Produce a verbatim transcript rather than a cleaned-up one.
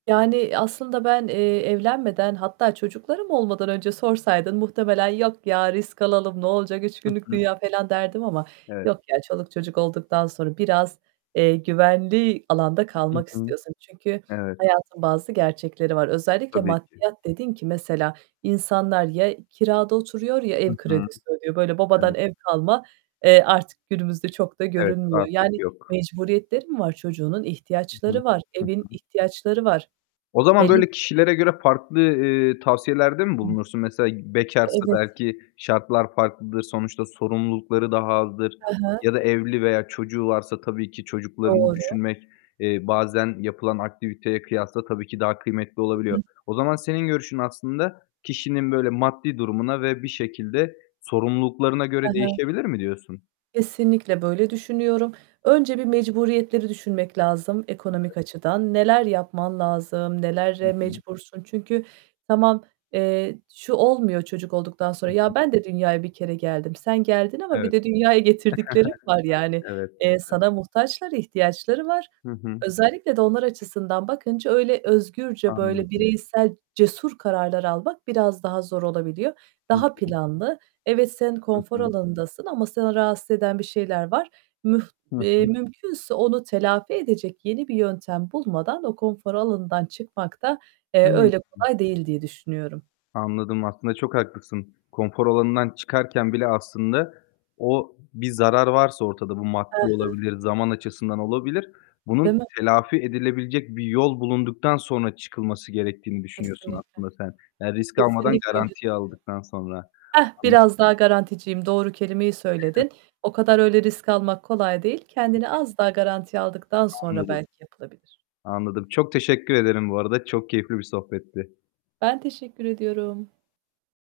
Yani aslında ben, eee, evlenmeden hatta çocuklarım olmadan önce sorsaydın muhtemelen "Yok ya, risk alalım, ne olacak, üç Hı günlük hı. dünya." falan derdim ama Evet. yok ya, çoluk çocuk olduktan sonra biraz, eee, güvenli alanda Hı kalmak hı. istiyorsun. Çünkü Evet. hayatın bazı gerçekleri var. Özellikle Tabii ki. maddiyat dedin ki mesela insanlar ya, kirada oturuyor ya, Hı ev hı. kredisi ödüyor. Böyle babadan Evet. ev kalma, eee, artık günümüzde çok da Evet, görünmüyor. artık Yani yok. mecburiyetleri mi var çocuğunun? Hı hı. İhtiyaçları var. Hı Evin hı. ihtiyaçları var. O Hele zaman ki böyle kişilere göre farklı, eee, tavsiyelerde mi He. bulunursun? Mesela bekarsa Evet. belki şartlar farklıdır, sonuçta sorumlulukları daha azdır He he. ya da evli veya çocuğu varsa tabii ki çocuklarını Doğru. düşünmek, eee, bazen yapılan aktiviteye kıyasla tabii ki daha kıymetli Hı olabiliyor. hı. O zaman senin görüşün aslında kişinin böyle maddi durumuna ve bir şekilde sorumluluklarına He göre he. değişebilir mi diyorsun? Kesinlikle böyle düşünüyorum. Önce bir mecburiyetleri düşünmek lazım Evet. ekonomik açıdan. Neler yapman lazım? Hı Nelere hı. mecbursun? Çünkü, tamam, eee, şu olmuyor çocuk olduktan Hı sonra. hı. "Ya, ben de dünyaya bir kere geldim." Sen geldin ama bir Evet. de dünyaya getirdiklerin var yani. Evet, Eee, evet. sana muhtaçlar, ihtiyaçları var. Hı hı. Özellikle de onlar açısından bakınca öyle özgürce, böyle Anladım. bireysel cesur kararlar almak biraz daha zor olabiliyor. Hı Daha hı. planlı. Evet, sen Hı konfor hı. alanındasın ama seni rahatsız eden bir şeyler var. Müh Hı eee, hı. mümkünse onu telafi edecek yeni bir yöntem bulmadan o konfor alanından çıkmak da, eee, Hıı. öyle Hı. kolay değil diye düşünüyorum. Anladım, aslında çok haklısın. Konfor alanından çıkarken bile aslında o bir zarar varsa ortada, bu He maddi he. olabilir, zaman açısından olabilir, bunun Değil mi? telafi edilebilecek bir yol bulunduktan sonra çıkılması gerektiğini düşünüyorsun Kesinlikle. aslında sen. Yani risk almadan Kesinlikle öyle garantiye düşünüyorum. aldıktan sonra. Hah, Anla biraz daha garanticiyim. Doğru kelimeyi söyledin. O kadar öyle risk almak kolay değil. Hı Kendini hı. az daha garantiye aldıktan sonra Anladım. belki yapılabilir. Anladım, çok teşekkür ederim bu arada, çok keyifli bir sohbetti. Ben teşekkür ediyorum.